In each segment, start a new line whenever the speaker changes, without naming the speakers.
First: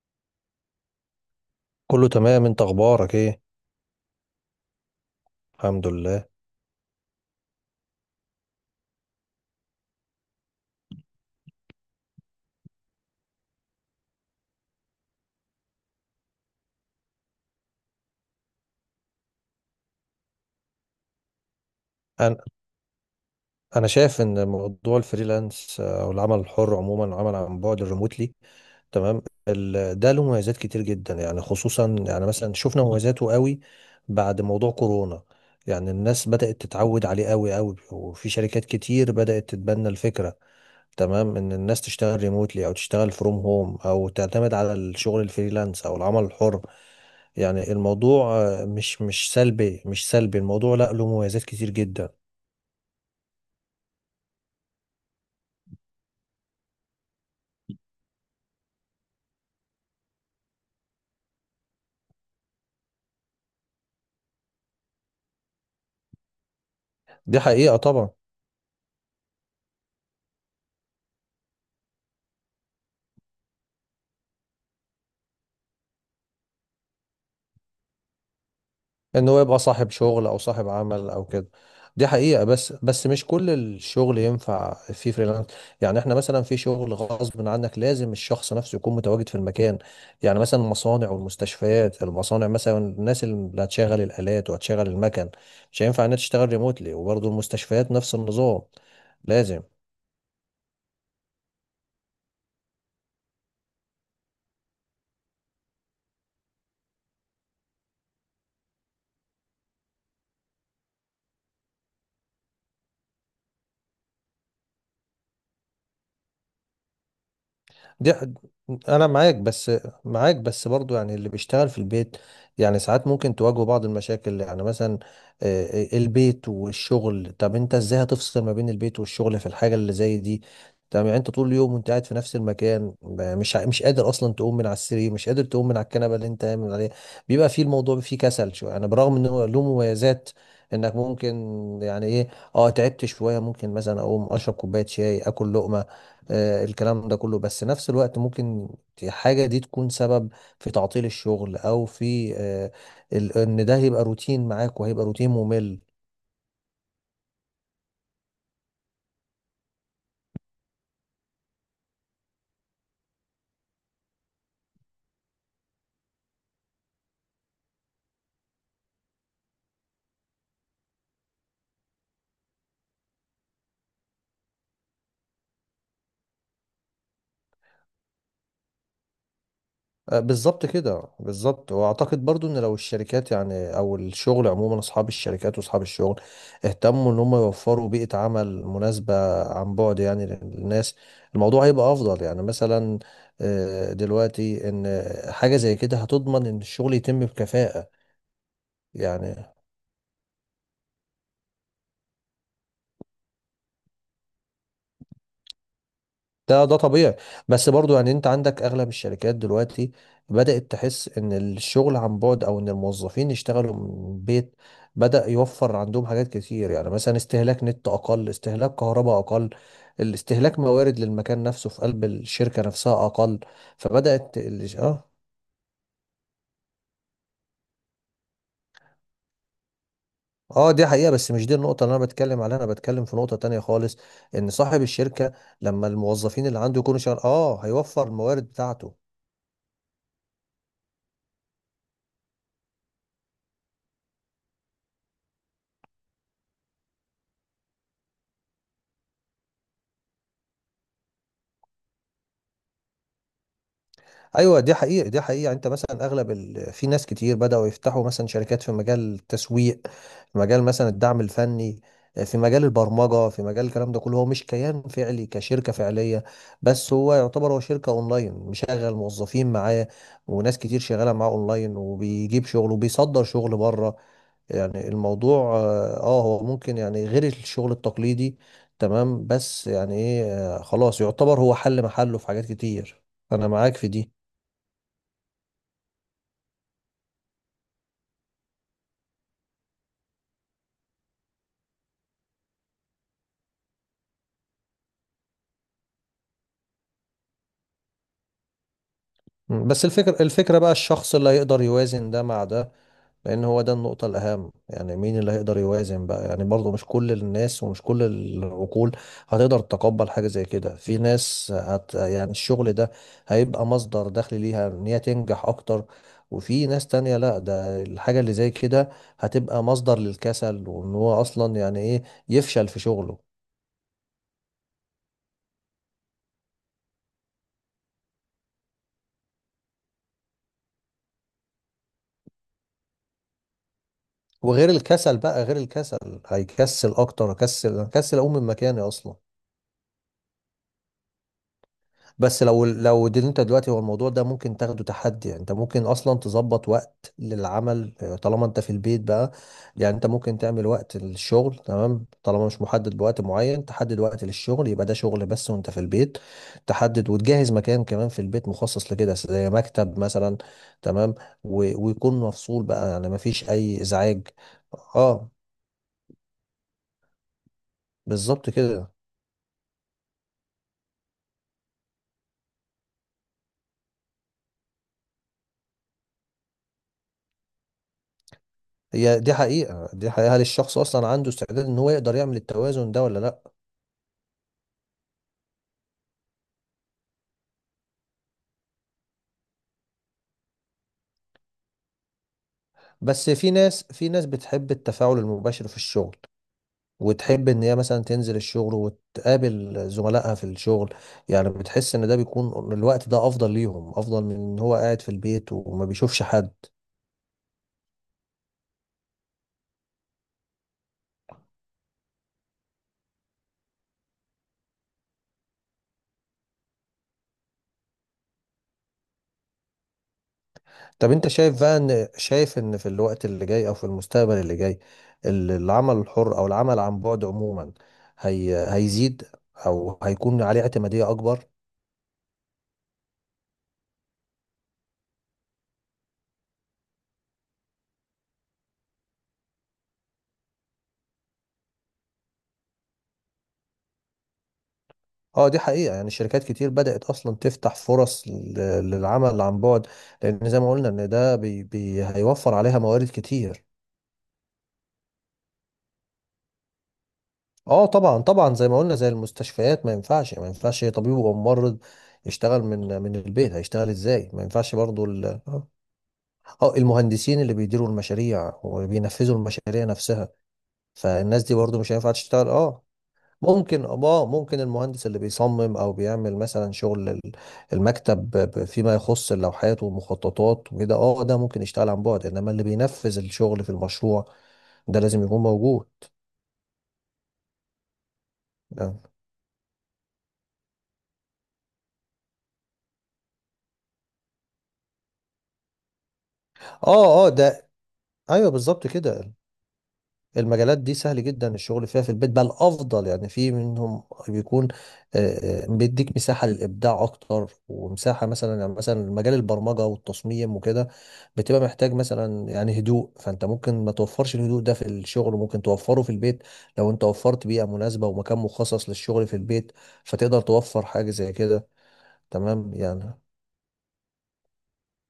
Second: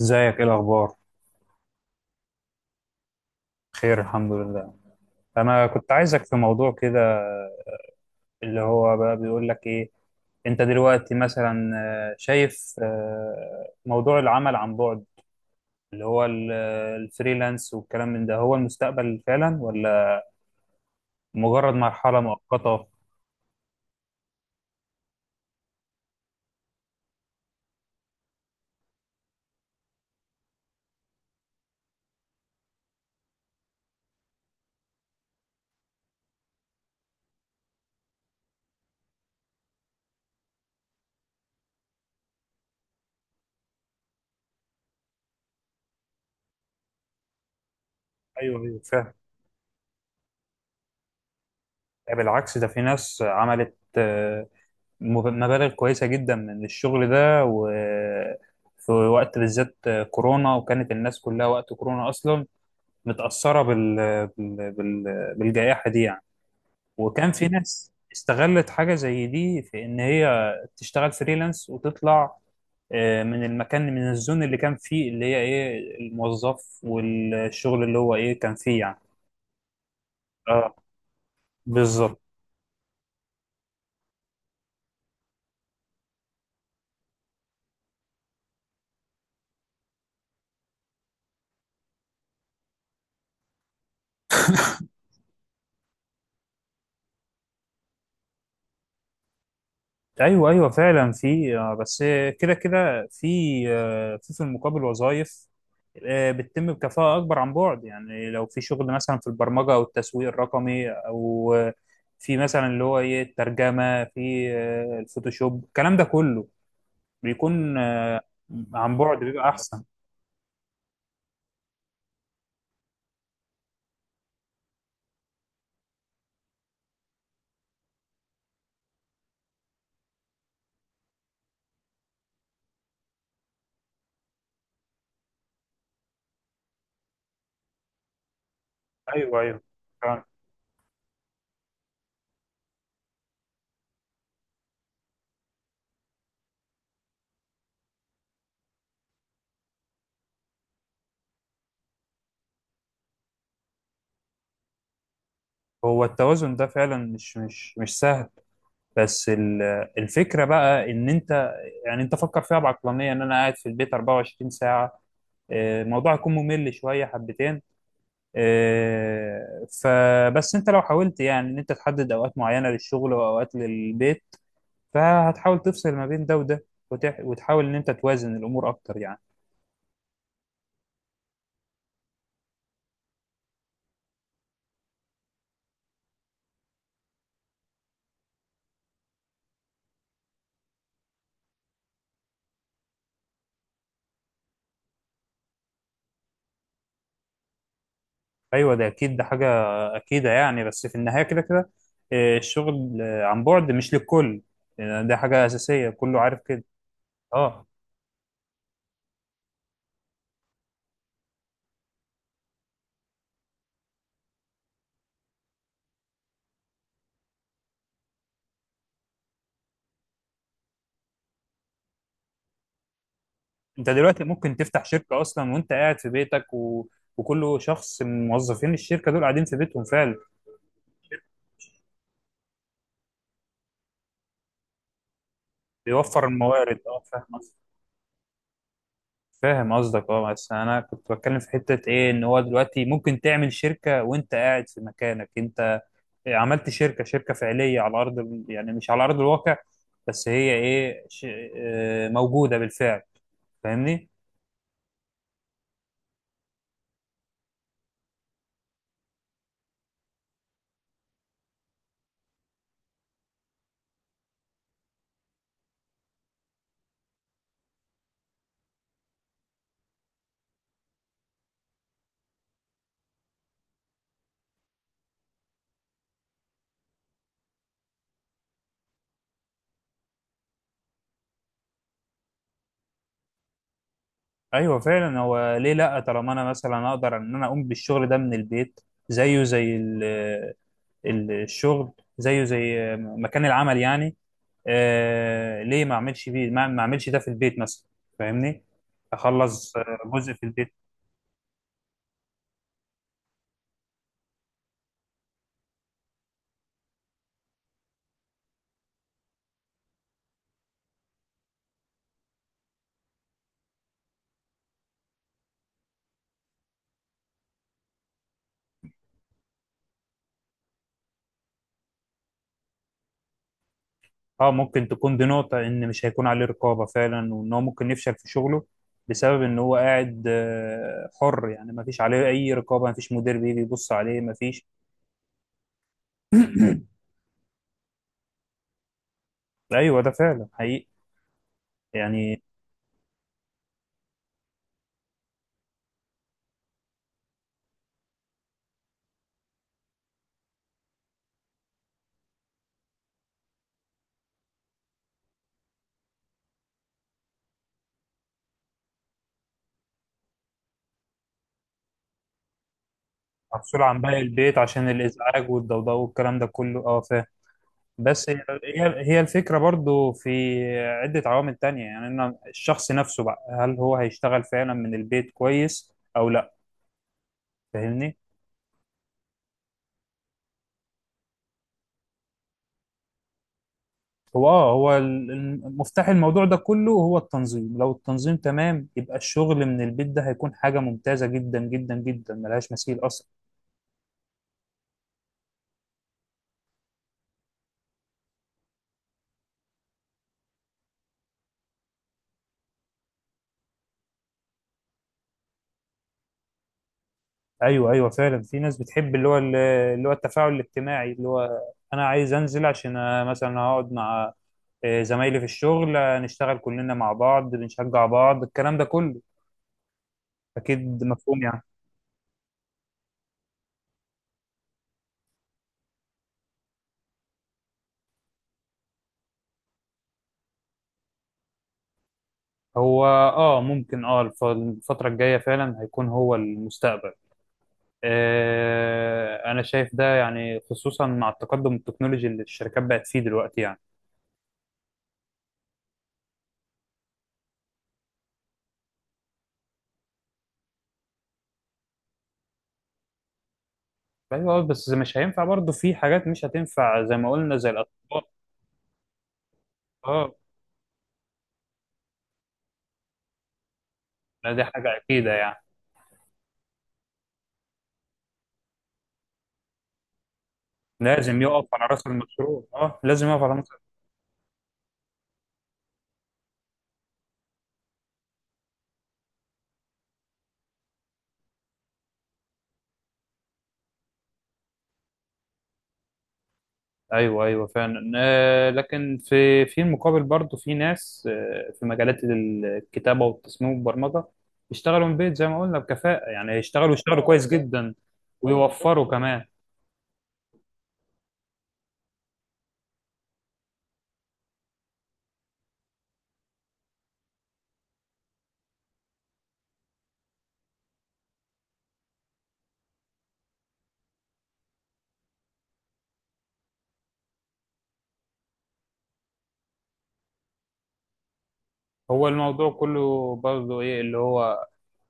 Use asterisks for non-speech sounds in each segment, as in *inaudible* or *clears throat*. ازيك، ايه الاخبار؟
كله تمام، انت اخبارك ايه؟
خير، الحمد لله. انا
الحمد
كنت
لله.
عايزك في موضوع كده. اللي هو بقى بيقول لك ايه. انت دلوقتي مثلا شايف، موضوع العمل عن بعد، اللي هو الفريلانس والكلام من ده، هو المستقبل فعلا ولا مجرد مرحلة
انا
مؤقتة؟
انا شايف ان موضوع الفريلانس او العمل الحر عموما عمل عن بعد الريموتلي. تمام. ده له مميزات كتير جدا، يعني خصوصا يعني مثلا شفنا مميزاته قوي بعد موضوع كورونا. يعني الناس بدأت تتعود عليه قوي قوي، وفي شركات كتير بدأت تتبنى الفكرة. تمام، ان الناس تشتغل ريموتلي او تشتغل فروم هوم او تعتمد على الشغل الفريلانس او العمل الحر. يعني الموضوع
ايوه، ايوه،
مش
فاهم.
مش سلبي، مش سلبي الموضوع، لا له مميزات كتير جدا.
بالعكس، ده في ناس عملت مبالغ كويسة جدا من الشغل ده، وفي وقت بالذات كورونا، وكانت الناس كلها وقت كورونا أصلا متأثرة بال... بال... بالجائحة دي يعني. وكان
دي
في
حقيقة
ناس
طبعا.
استغلت حاجة زي دي، في إن هي تشتغل فريلانس وتطلع من المكان، من الزون اللي كان فيه، اللي هي إيه الموظف، والشغل اللي هو إيه كان فيه يعني.
ان هو يبقى صاحب شغل او صاحب
اه،
عمل او كده. دي
بالظبط.
حقيقة، بس بس مش كل الشغل ينفع فيه فريلانس. يعني احنا مثلا في شغل غصب عنك لازم الشخص نفسه يكون متواجد في المكان، يعني مثلا المصانع والمستشفيات. المصانع مثلا الناس اللي هتشغل الآلات وهتشغل المكن مش هينفع انها تشتغل ريموتلي، وبرضه المستشفيات نفس النظام، لازم.
ايوه، ايوه فعلا، في بس كده كده، في في المقابل وظائف بتتم بكفاءة اكبر عن بعد. يعني لو في شغل مثلا في البرمجة او التسويق الرقمي، او في مثلا اللي هو ايه الترجمة، في الفوتوشوب، الكلام ده كله بيكون،
دي ح-
عن
انا
بعد
معاك
بيبقى
بس
احسن.
معاك بس برضو، يعني اللي بيشتغل في البيت يعني ساعات ممكن تواجهه بعض المشاكل. يعني مثلا البيت والشغل، طب انت ازاي هتفصل ما بين البيت والشغل في الحاجة اللي زي دي؟ طب يعني انت طول اليوم وانت قاعد في نفس المكان، مش قادر اصلا تقوم من على السرير، مش قادر تقوم من على الكنبة اللي انت قايم عليها. بيبقى فيه الموضوع فيه كسل شوية، يعني برغم
ايوه،
انه
ايوه،
له
فعلا.
مميزات انك ممكن يعني ايه، اه تعبت شوية ممكن مثلا اقوم اشرب كوباية شاي اكل لقمة الكلام ده كله، بس نفس الوقت ممكن الحاجة دي تكون سبب في تعطيل الشغل، أو في إن ده هيبقى روتين معاك وهيبقى روتين ممل.
هو التوازن ده فعلا مش سهل. بس الفكرة بقى، ان انت يعني انت فكر فيها بعقلانية، ان انا قاعد في البيت 24 ساعة، الموضوع هيكون ممل شوية حبتين. فبس انت لو حاولت يعني ان انت تحدد اوقات معينة للشغل واوقات للبيت، فهتحاول تفصل ما بين ده وده، وتحاول ان انت توازن الامور اكتر يعني.
بالظبط كده، بالظبط، واعتقد برضو ان لو الشركات يعني او الشغل عموما اصحاب الشركات واصحاب الشغل اهتموا ان هم يوفروا بيئة عمل مناسبة عن بعد يعني للناس، الموضوع هيبقى افضل. يعني مثلا دلوقتي ان حاجة زي كده هتضمن ان الشغل يتم بكفاءة.
ايوه، ده اكيد، ده حاجة
يعني،
اكيدة يعني. بس في النهاية كده كده، الشغل عن بعد مش للكل. ده حاجة اساسية، كله عارف كده،
ده ده طبيعي.
اه.
بس برضو يعني انت عندك اغلب الشركات دلوقتي بدأت تحس ان الشغل عن بعد او ان الموظفين يشتغلوا من البيت بدأ يوفر عندهم حاجات كتير، يعني مثلا استهلاك نت اقل، استهلاك كهرباء اقل، الاستهلاك موارد للمكان نفسه في قلب الشركة نفسها اقل.
انت دلوقتي
فبدأت
ممكن
ال-
تفتح
اه
شركة اصلا وانت قاعد في بيتك، وكل شخص من موظفين الشركة دول قاعدين في بيتهم فعلا.
اه دي حقيقة، بس مش دي النقطة اللي انا بتكلم عليها، انا بتكلم في نقطة تانية خالص، ان صاحب الشركة لما
بيوفر
الموظفين اللي عنده
الموارد،
يكونوا
اه،
شغال
فاهم قصدك،
هيوفر الموارد بتاعته.
فاهم قصدك، اه. بس انا كنت بتكلم في حته ايه، ان هو دلوقتي ممكن تعمل شركه وانت قاعد في مكانك، انت عملت شركه، شركه فعليه على يعني مش على ارض الواقع، بس هي ايه ش... آه، موجوده بالفعل، فاهمني؟
ايوه دي حقيقة، دي حقيقة، يعني انت مثلا اغلب ال... في ناس كتير بدأوا يفتحوا مثلا شركات في مجال التسويق، في مجال مثلا الدعم الفني، في مجال البرمجة، في مجال الكلام ده كله هو مش كيان فعلي كشركة فعلية، بس هو يعتبر هو شركة اونلاين مشغل موظفين معاه، وناس كتير شغالة معاه اونلاين، وبيجيب شغل وبيصدر شغل بره. يعني الموضوع هو ممكن يعني غير الشغل التقليدي، تمام، بس يعني ايه، خلاص يعتبر هو حل محله في حاجات كتير. انا معاك في دي.
ايوه فعلا، هو ليه لا؟ طالما انا مثلا اقدر ان انا اقوم بالشغل ده من البيت، زيه زي الشغل، زيه زي مكان العمل يعني. ليه ما اعملش بيه؟ ما اعملش ده في البيت مثلا، فاهمني؟ اخلص
بس الفكرة،
جزء في
الفكرة بقى
البيت.
الشخص اللي هيقدر يوازن ده مع ده، لأن هو ده النقطة الأهم. يعني مين اللي هيقدر يوازن بقى؟ يعني برضه مش كل الناس ومش كل العقول هتقدر تتقبل حاجة زي كده. في ناس هت يعني الشغل ده هيبقى مصدر دخل ليها، إن هي تنجح أكتر، وفي ناس تانية لا، ده الحاجة اللي زي كده هتبقى مصدر للكسل، وإن هو أصلا يعني إيه يفشل في شغله.
اه، ممكن تكون دي نقطة، ان مش هيكون عليه رقابة فعلا، وان هو ممكن يفشل في شغله، بسبب ان هو قاعد حر يعني، ما فيش عليه اي رقابة، ما فيش مدير بيجي يبص عليه، ما فيش.
وغير الكسل بقى، غير الكسل هيكسل
*coughs*
أكتر، هكسل هكسل أقوم من مكاني أصلا.
*clears throat* ايوه ده فعلا حقيقي يعني.
بس لو لو دي انت دلوقتي، هو الموضوع ده ممكن تاخده تحدي. يعني انت ممكن اصلا تظبط وقت للعمل، طالما انت في البيت بقى، يعني انت ممكن تعمل وقت للشغل، تمام، طالما مش محدد بوقت معين تحدد وقت للشغل، يبقى ده شغل بس وانت في البيت، تحدد وتجهز مكان كمان في البيت مخصص لكده زي مكتب مثلا. تمام، و- ويكون مفصول بقى يعني مفيش اي
مفصولة عن باقي
ازعاج.
البيت عشان
اه
الإزعاج والضوضاء والكلام ده كله، اه، فاهم. بس هي
بالظبط كده.
هي هي الفكرة برضو، في عدة عوامل تانية، يعني إن الشخص نفسه بقى، هل هو هيشتغل فعلا من البيت كويس أو لا، فاهمني؟
هي دي حقيقة، دي حقيقة، هل الشخص اصلا عنده استعداد ان هو يقدر يعمل التوازن ده ولا لا؟
هو، اه، هو مفتاح الموضوع ده كله هو التنظيم، لو التنظيم تمام، يبقى الشغل من البيت ده هيكون حاجة ممتازة جدا جدا جدا، ملهاش مثيل أصلا.
بس في ناس، في ناس بتحب التفاعل المباشر في الشغل، وتحب ان هي مثلا تنزل الشغل وتقابل زملائها في الشغل، يعني بتحس ان ده بيكون الوقت ده افضل ليهم، افضل من ان هو قاعد في البيت وما بيشوفش حد.
ايوه، ايوه فعلا، في ناس بتحب اللي هو التفاعل الاجتماعي، اللي هو انا عايز انزل، عشان أنا مثلا هقعد مع زمايلي في الشغل، نشتغل كلنا مع بعض، بنشجع بعض، الكلام ده كله. اكيد
طب انت
مفهوم
شايف
يعني.
بقى ان شايف ان في الوقت اللي جاي او في المستقبل اللي جاي، العمل الحر او العمل عن بعد عموما هي هيزيد، او هيكون عليه اعتمادية اكبر؟
هو، اه ممكن، اه، الفترة الجاية فعلا هيكون هو المستقبل. انا شايف ده يعني، خصوصا مع التقدم التكنولوجي اللي الشركات بقت فيه دلوقتي يعني.
اه دي حقيقة، يعني شركات كتير بدأت أصلا تفتح فرص للعمل عن بعد، لأن زي ما قلنا إن ده بي بي هيوفر عليها موارد كتير.
ايوه، بس مش هينفع برضه في حاجات، مش هتنفع زي ما قلنا، زي
اه طبعا
الاطباء،
طبعا، زي ما قلنا زي المستشفيات ما
اه.
ينفعش، ما ينفعش طبيب وممرض يشتغل من من البيت، هيشتغل ازاي؟ ما
لا، دي
ينفعش
حاجة
برضو
أكيدة يعني.
المهندسين اللي بيديروا المشاريع وبينفذوا المشاريع نفسها،
لازم
فالناس دي
يقف
برضو
على
مش
راس
هينفع تشتغل.
المشروع،
اه
اه، لازم يقف على راس.
ممكن، اه ممكن المهندس اللي بيصمم او بيعمل مثلا شغل المكتب فيما يخص اللوحات والمخططات وكده، اه ده ممكن يشتغل عن بعد، انما اللي بينفذ الشغل في المشروع ده لازم يكون موجود.
ايوه، ايوه فعلا.
اه
لكن في المقابل برضه، في ناس في مجالات الكتابه والتصميم والبرمجه، يشتغلوا من بيت زي ما قلنا بكفاءه يعني، يشتغلوا
اه آه،
كويس
ده
جدا،
ايوه بالظبط
ويوفروا
كده.
كمان.
المجالات دي سهل جدا الشغل فيها في البيت، بل افضل. يعني في منهم بيكون بيديك مساحه للابداع اكتر، ومساحه مثلا. يعني مثلا مجال البرمجه والتصميم وكده بتبقى محتاج مثلا يعني هدوء، فانت ممكن ما توفرش الهدوء ده في الشغل، وممكن توفره في البيت. لو انت وفرت بيئه مناسبه ومكان مخصص للشغل في البيت، فتقدر توفر حاجه زي كده.
هو الموضوع
تمام، يعني
كله برضه ايه، اللي هو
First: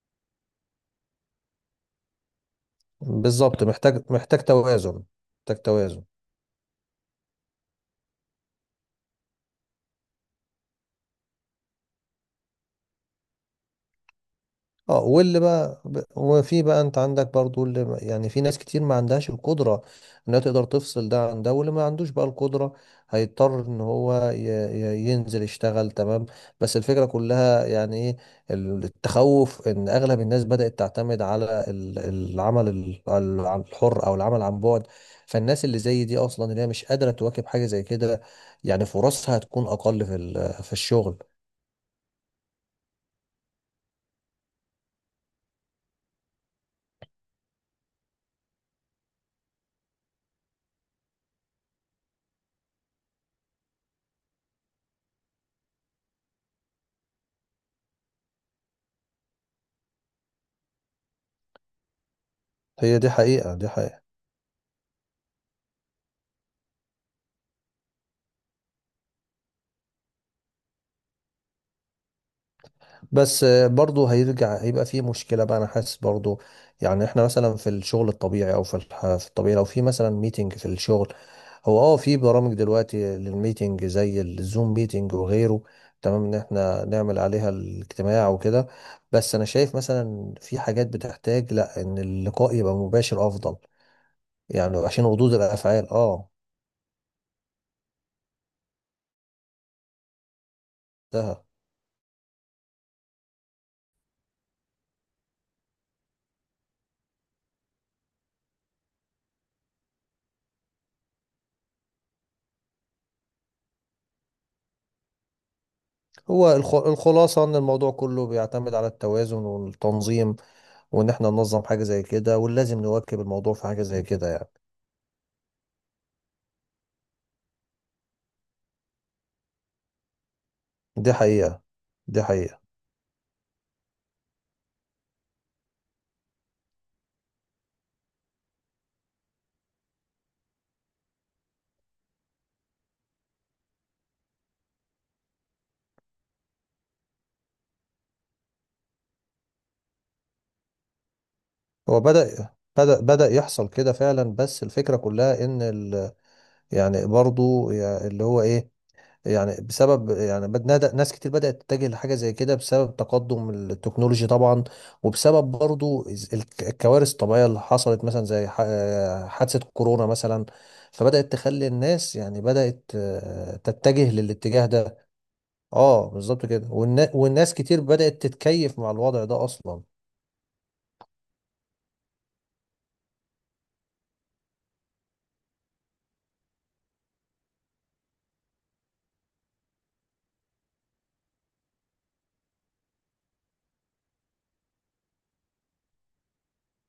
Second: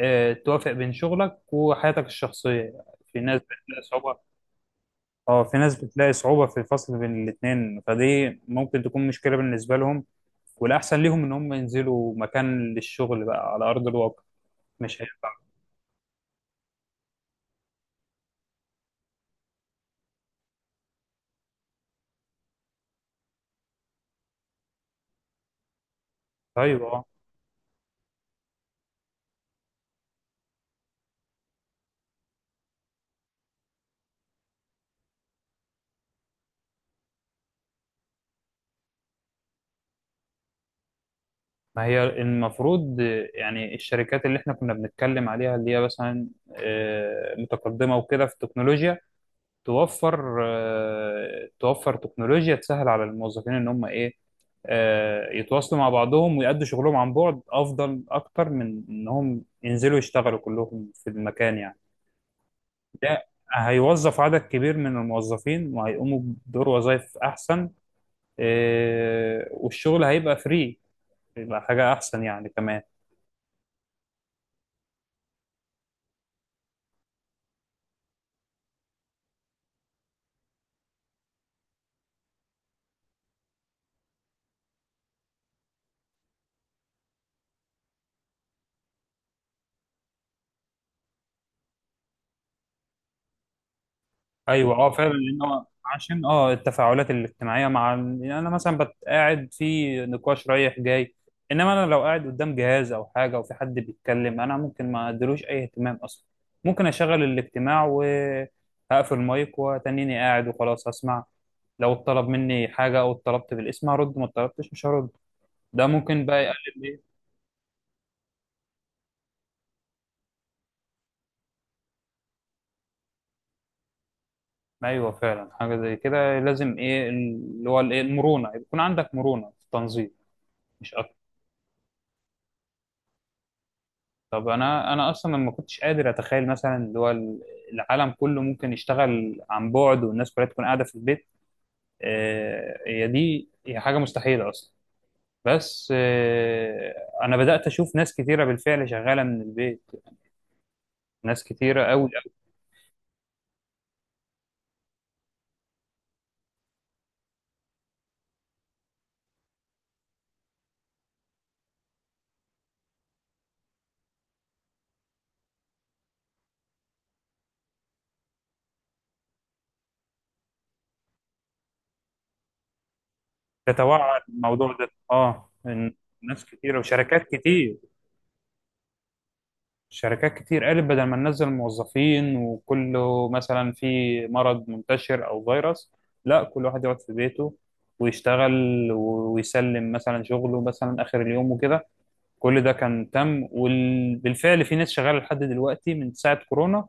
توافق بين شغلك وحياتك الشخصيه يعني. في ناس
بالظبط،
بتلاقي
محتاج
صعوبه،
محتاج توازن.
اه،
محتاج
في ناس
توازن.
بتلاقي صعوبة في الفصل بين الاتنين، فدي ممكن تكون مشكلة بالنسبة لهم. والأحسن ليهم إن هم ينزلوا مكان للشغل بقى على أرض الواقع،
اه
مش هينفع.
واللي بقى وفي بقى، انت عندك برضو اللي يعني في ناس كتير ما عندهاش القدرة انها تقدر تفصل ده عن ده، واللي ما عندوش بقى القدرة هيضطر ان هو ينزل يشتغل. تمام، بس
أيوه، اه.
الفكرة كلها يعني ايه، التخوف ان اغلب الناس بدأت تعتمد على العمل عن الحر او العمل عن بعد، فالناس اللي زي دي اصلا اللي هي مش قادرة تواكب حاجة زي كده يعني فرصها هتكون اقل في في الشغل.
ما هي المفروض، يعني الشركات اللي احنا كنا بنتكلم عليها، اللي هي مثلا متقدمة وكده في التكنولوجيا، توفر تكنولوجيا تسهل على الموظفين ان هم ايه، يتواصلوا مع بعضهم ويأدوا شغلهم عن بعد، افضل اكتر من انهم ينزلوا يشتغلوا كلهم في المكان يعني.
هي دي
ده
حقيقة، دي حقيقة،
هيوظف عدد كبير من الموظفين، وهيقوموا بدور وظائف احسن. والشغل هيبقى فري، يبقى حاجة احسن يعني كمان.
بس برضه هيرجع، هيبقى فيه مشكلة بقى، أنا حاسس برضه. يعني إحنا مثلا في الشغل الطبيعي أو في الطبيعي، لو في مثلا ميتنج في الشغل، هو في برامج دلوقتي للميتنج زي الزوم ميتنج وغيره، تمام، إن إحنا نعمل عليها الاجتماع وكده، بس أنا شايف مثلا في حاجات بتحتاج لأ إن اللقاء يبقى مباشر أفضل،
ايوه،
يعني
اه
عشان
فعلا،
ردود
لان هو
الأفعال
عشان، اه، التفاعلات الاجتماعيه مع يعني انا مثلا قاعد في نقاش رايح جاي.
ده.
انما انا لو قاعد قدام جهاز او حاجه وفي حد بيتكلم، انا ممكن ما اديلوش اي اهتمام اصلا. ممكن اشغل الاجتماع وهقفل المايك وتنيني قاعد، وخلاص هسمع. لو اتطلب مني حاجه او اتطلبت بالاسم هرد، ما اتطلبتش مش هرد. ده ممكن بقى
هو
يقلل، ايه.
الخلاصة إن الموضوع كله بيعتمد على التوازن والتنظيم، وان احنا ننظم حاجة زي كده، ولازم نواكب الموضوع في حاجة زي كده يعني.
ايوه فعلا، حاجه زي كده لازم، ايه اللي هو الايه المرونه، يكون عندك مرونه في التنظيم، مش
دي
اكتر.
حقيقة، دي حقيقة.
طب انا اصلا ما كنتش قادر اتخيل مثلا اللي هو، العالم كله ممكن يشتغل عن بعد والناس كلها تكون قاعده في البيت، هي دي هي حاجه مستحيله اصلا. بس انا بدات اشوف ناس كتيره بالفعل شغاله من البيت، ناس كتيره
هو
قوي،
بدأ يحصل كده فعلا، بس الفكرة كلها ان ال يعني برضو اللي هو ايه، يعني بسبب يعني ناس كتير بدأت تتجه لحاجة زي كده بسبب تقدم التكنولوجي طبعا، وبسبب برضو الكوارث الطبيعية اللي حصلت مثلا زي حادثة كورونا مثلا، فبدأت تخلي الناس يعني بدأت تتجه
تتوعى
للاتجاه
الموضوع ده،
ده.
اه،
اه
ناس
بالظبط كده،
كتيره وشركات
والناس
كتير.
كتير بدأت تتكيف مع الوضع ده اصلا.
شركات كتير قالت بدل ما ننزل موظفين وكله مثلا في مرض منتشر او فيروس، لا كل واحد يقعد في بيته ويشتغل، ويسلم مثلا شغله مثلا اخر اليوم وكده. كل ده كان تم، وبالفعل في ناس شغاله لحد دلوقتي من ساعه كورونا،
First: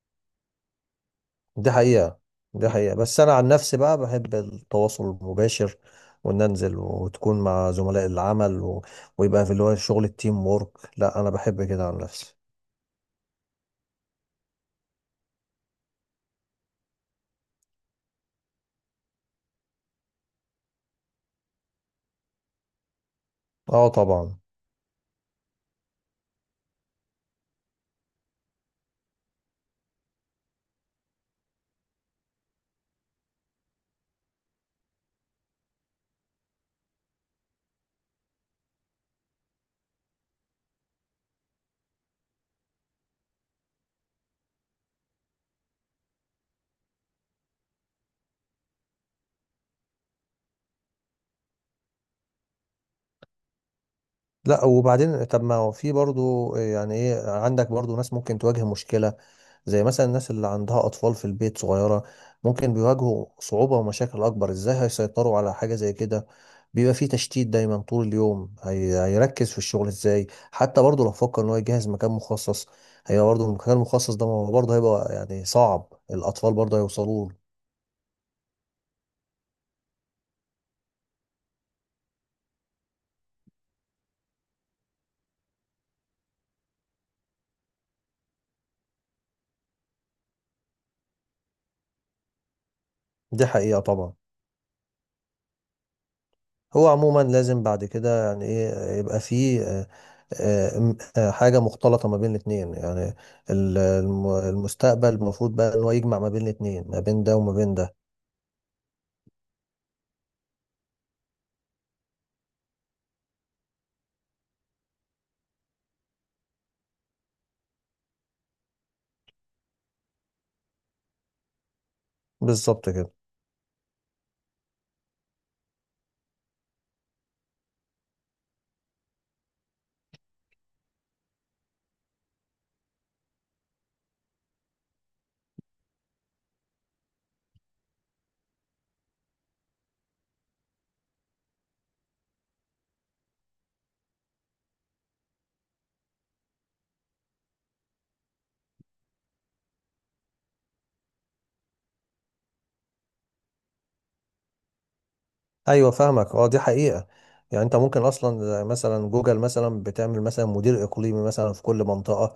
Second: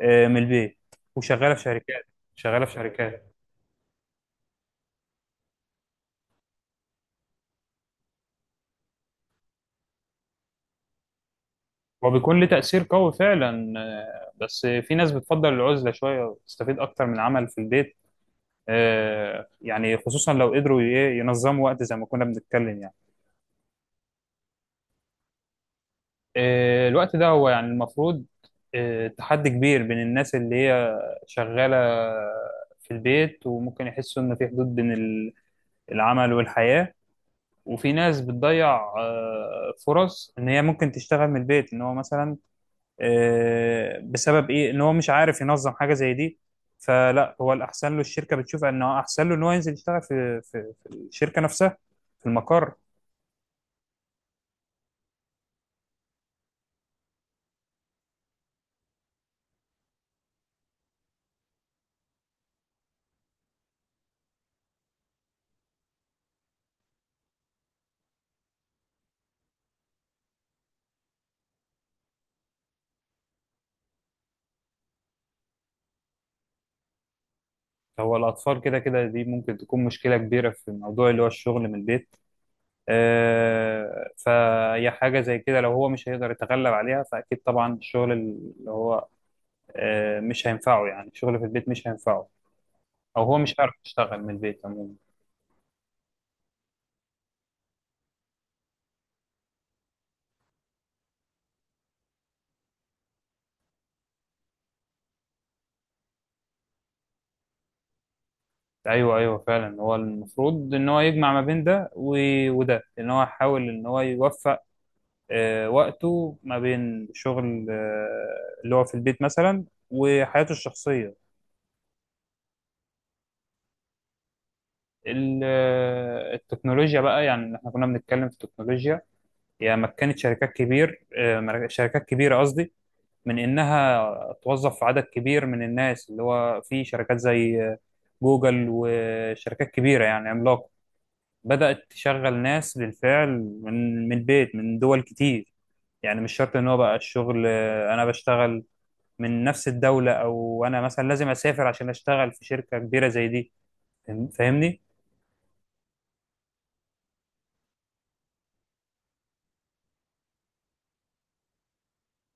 من البيت، وشغاله في
دي
شركات،
حقيقة،
شغاله
دي
في
حقيقة، بس
شركات.
انا عن نفسي بقى بحب التواصل المباشر، وان انزل وتكون مع زملاء العمل ويبقى في اللي هو شغل التيم وورك. لا انا بحب كده عن
هو
نفسي.
بيكون له تاثير قوي فعلا، بس في ناس بتفضل العزله شويه وتستفيد اكتر من عمل في البيت، يعني خصوصا لو قدروا ينظموا وقت زي ما كنا بنتكلم يعني.
اه طبعا.
الوقت ده هو يعني المفروض، تحدي كبير بين الناس اللي هي شغالة في البيت، وممكن يحسوا إن في حدود بين العمل والحياة. وفي ناس بتضيع فرص إن هي ممكن تشتغل من البيت، إن هو مثلا بسبب إيه، إن هو مش عارف ينظم حاجة زي دي، فلا هو الأحسن له، الشركة بتشوف إنه أحسن له إن هو ينزل يشتغل في الشركة نفسها، في المقر.
لا وبعدين طب ما هو في برضو يعني ايه، عندك برضو ناس ممكن تواجه مشكلة، زي مثلا الناس اللي عندها أطفال في البيت صغيرة ممكن بيواجهوا صعوبة ومشاكل أكبر. ازاي هيسيطروا على حاجة زي كده؟ بيبقى في تشتيت دايما طول اليوم، هيركز في الشغل ازاي؟ حتى برضو لو فكر ان هو يجهز مكان مخصص، هي برضو المكان المخصص ده ما هو برضو هيبقى يعني صعب، الأطفال برضو هيوصلوا له.
هو الأطفال كده كده دي ممكن تكون مشكلة كبيرة في الموضوع اللي هو الشغل من البيت، فهي حاجة زي كده لو هو مش هيقدر يتغلب عليها، فأكيد طبعا الشغل اللي هو مش هينفعه يعني، الشغل في البيت مش هينفعه، أو هو
دي
مش عارف
حقيقة طبعا.
يشتغل من البيت عموما.
هو عموما لازم بعد كده يعني ايه يبقى فيه حاجة مختلطة ما بين الاتنين يعني، المستقبل المفروض بقى ان هو يجمع ما بين الاتنين، ما بين ده وما بين ده.
أيوه، أيوه فعلا، هو المفروض إن هو يجمع ما بين وده، إن هو يحاول إن هو يوفق وقته ما بين شغل، اللي هو في البيت مثلا، وحياته الشخصية.
بالظبط كده.
ال- التكنولوجيا بقى، يعني احنا كنا بنتكلم في التكنولوجيا، يعني مكنت شركات كبيرة قصدي، من إنها توظف عدد كبير من الناس، اللي هو في شركات زي جوجل وشركات كبيرة يعني عملاقة، بدأت تشغل ناس بالفعل من البيت، من دول كتير. يعني مش شرط إن هو بقى الشغل، أنا بشتغل من نفس الدولة، أو أنا مثلا لازم أسافر عشان أشتغل في شركة كبيرة زي دي. فاهمني؟
ايوه فاهمك، اه دي حقيقة. يعني انت ممكن اصلا زي مثلا جوجل مثلا بتعمل مثلا مدير اقليمي مثلا في كل منطقة.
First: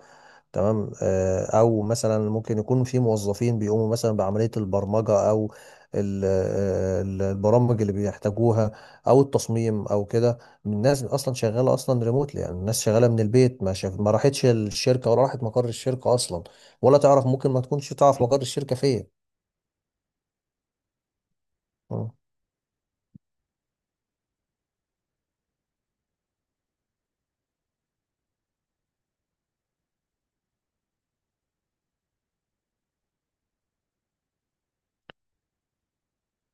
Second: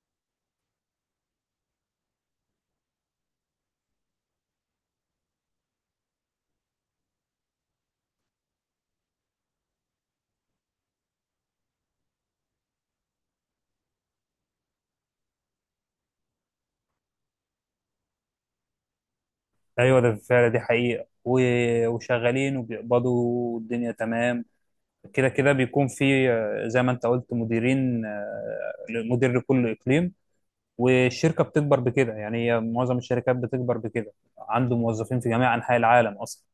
تمام، او مثلا ممكن يكون في موظفين بيقوموا مثلا بعملية البرمجة او البرامج اللي بيحتاجوها، او التصميم او كده. الناس اصلا شغالة اصلا ريموتلي، يعني الناس شغالة من البيت، ما شاف ما راحتش الشركة ولا راحت مقر الشركة اصلا، ولا تعرف ممكن ما تكونش تعرف مقر الشركة فين.
ايوه ده فعلا، دي حقيقة،
مم.
وشغالين وبيقبضوا الدنيا، تمام. كده كده بيكون في، زي ما انت قلت مديرين، مدير لكل اقليم، والشركة بتكبر بكده، يعني هي معظم الشركات بتكبر بكده، عنده موظفين في جميع انحاء العالم اصلا.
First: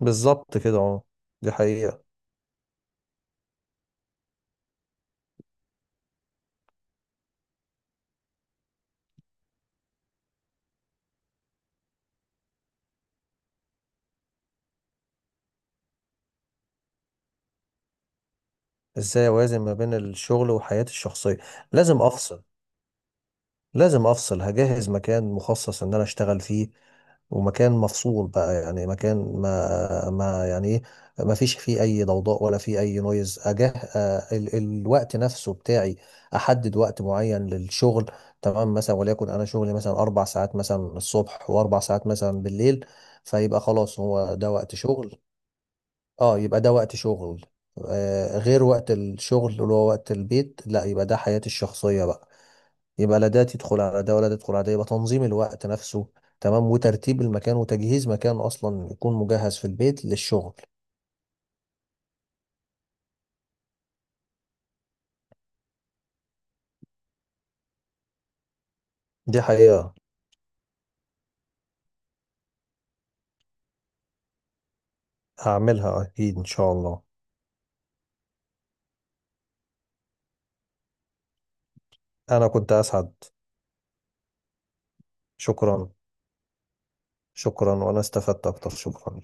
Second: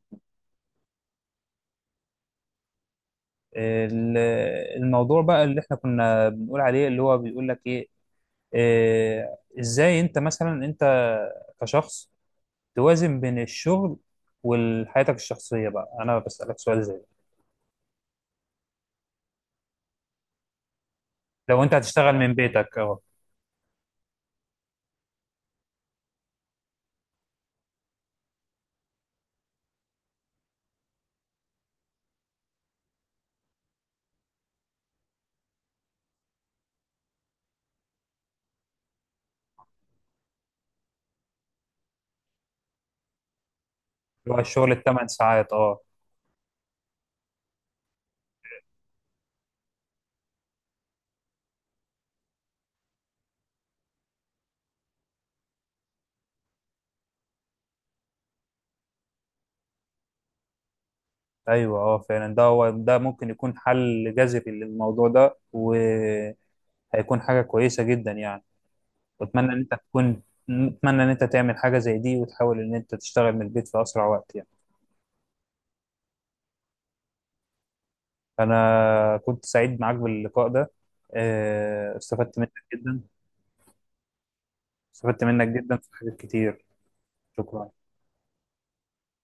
بالظبط كده. اه دي حقيقة.
ال- الموضوع بقى اللي احنا كنا بنقول عليه، اللي هو بيقول لك ايه، ازاي انت مثلا، انت كشخص، توازن بين الشغل وحياتك الشخصية؟ بقى انا بسألك سؤال زي،
ازاي اوازن ما بين الشغل وحياتي الشخصية؟
لو انت
لازم
هتشتغل من
افصل،
بيتك، اه.
لازم افصل، هجهز مكان مخصص ان انا اشتغل فيه، ومكان مفصول بقى يعني مكان ما يعني ايه ما فيش فيه اي ضوضاء ولا فيه اي نويز اجه. ال الوقت نفسه بتاعي احدد وقت معين للشغل، تمام مثلا، وليكن انا شغلي مثلا 4 ساعات مثلا الصبح و4 ساعات مثلا بالليل، فيبقى خلاص هو
اللي هو
ده
الشغل
وقت
الثمان
شغل.
ساعات، اه.
اه يبقى ده وقت شغل. غير وقت الشغل اللي هو وقت البيت، لا يبقى ده حياتي الشخصية بقى، يبقى لا ده تدخل على ده ولا ده تدخل على ده. يبقى تنظيم الوقت نفسه، تمام، وترتيب المكان وتجهيز مكان اصلا يكون مجهز في البيت للشغل.
ايوه، اه فعلا، ده هو، ده ممكن يكون حل جذري للموضوع ده، وهيكون حاجه كويسه جدا يعني.
دي
واتمنى ان انت
حقيقة.
تكون، اتمنى ان انت تعمل حاجه زي دي، وتحاول ان انت تشتغل من البيت في اسرع وقت يعني.
هعملها اكيد ان شاء الله.
انا كنت سعيد معاك باللقاء ده، استفدت
انا
منك
كنت
جدا،
اسعد.
استفدت منك جدا في
شكرا،
حاجات كتير، شكرا.
شكرا، وانا استفدت اكتر، شكرا.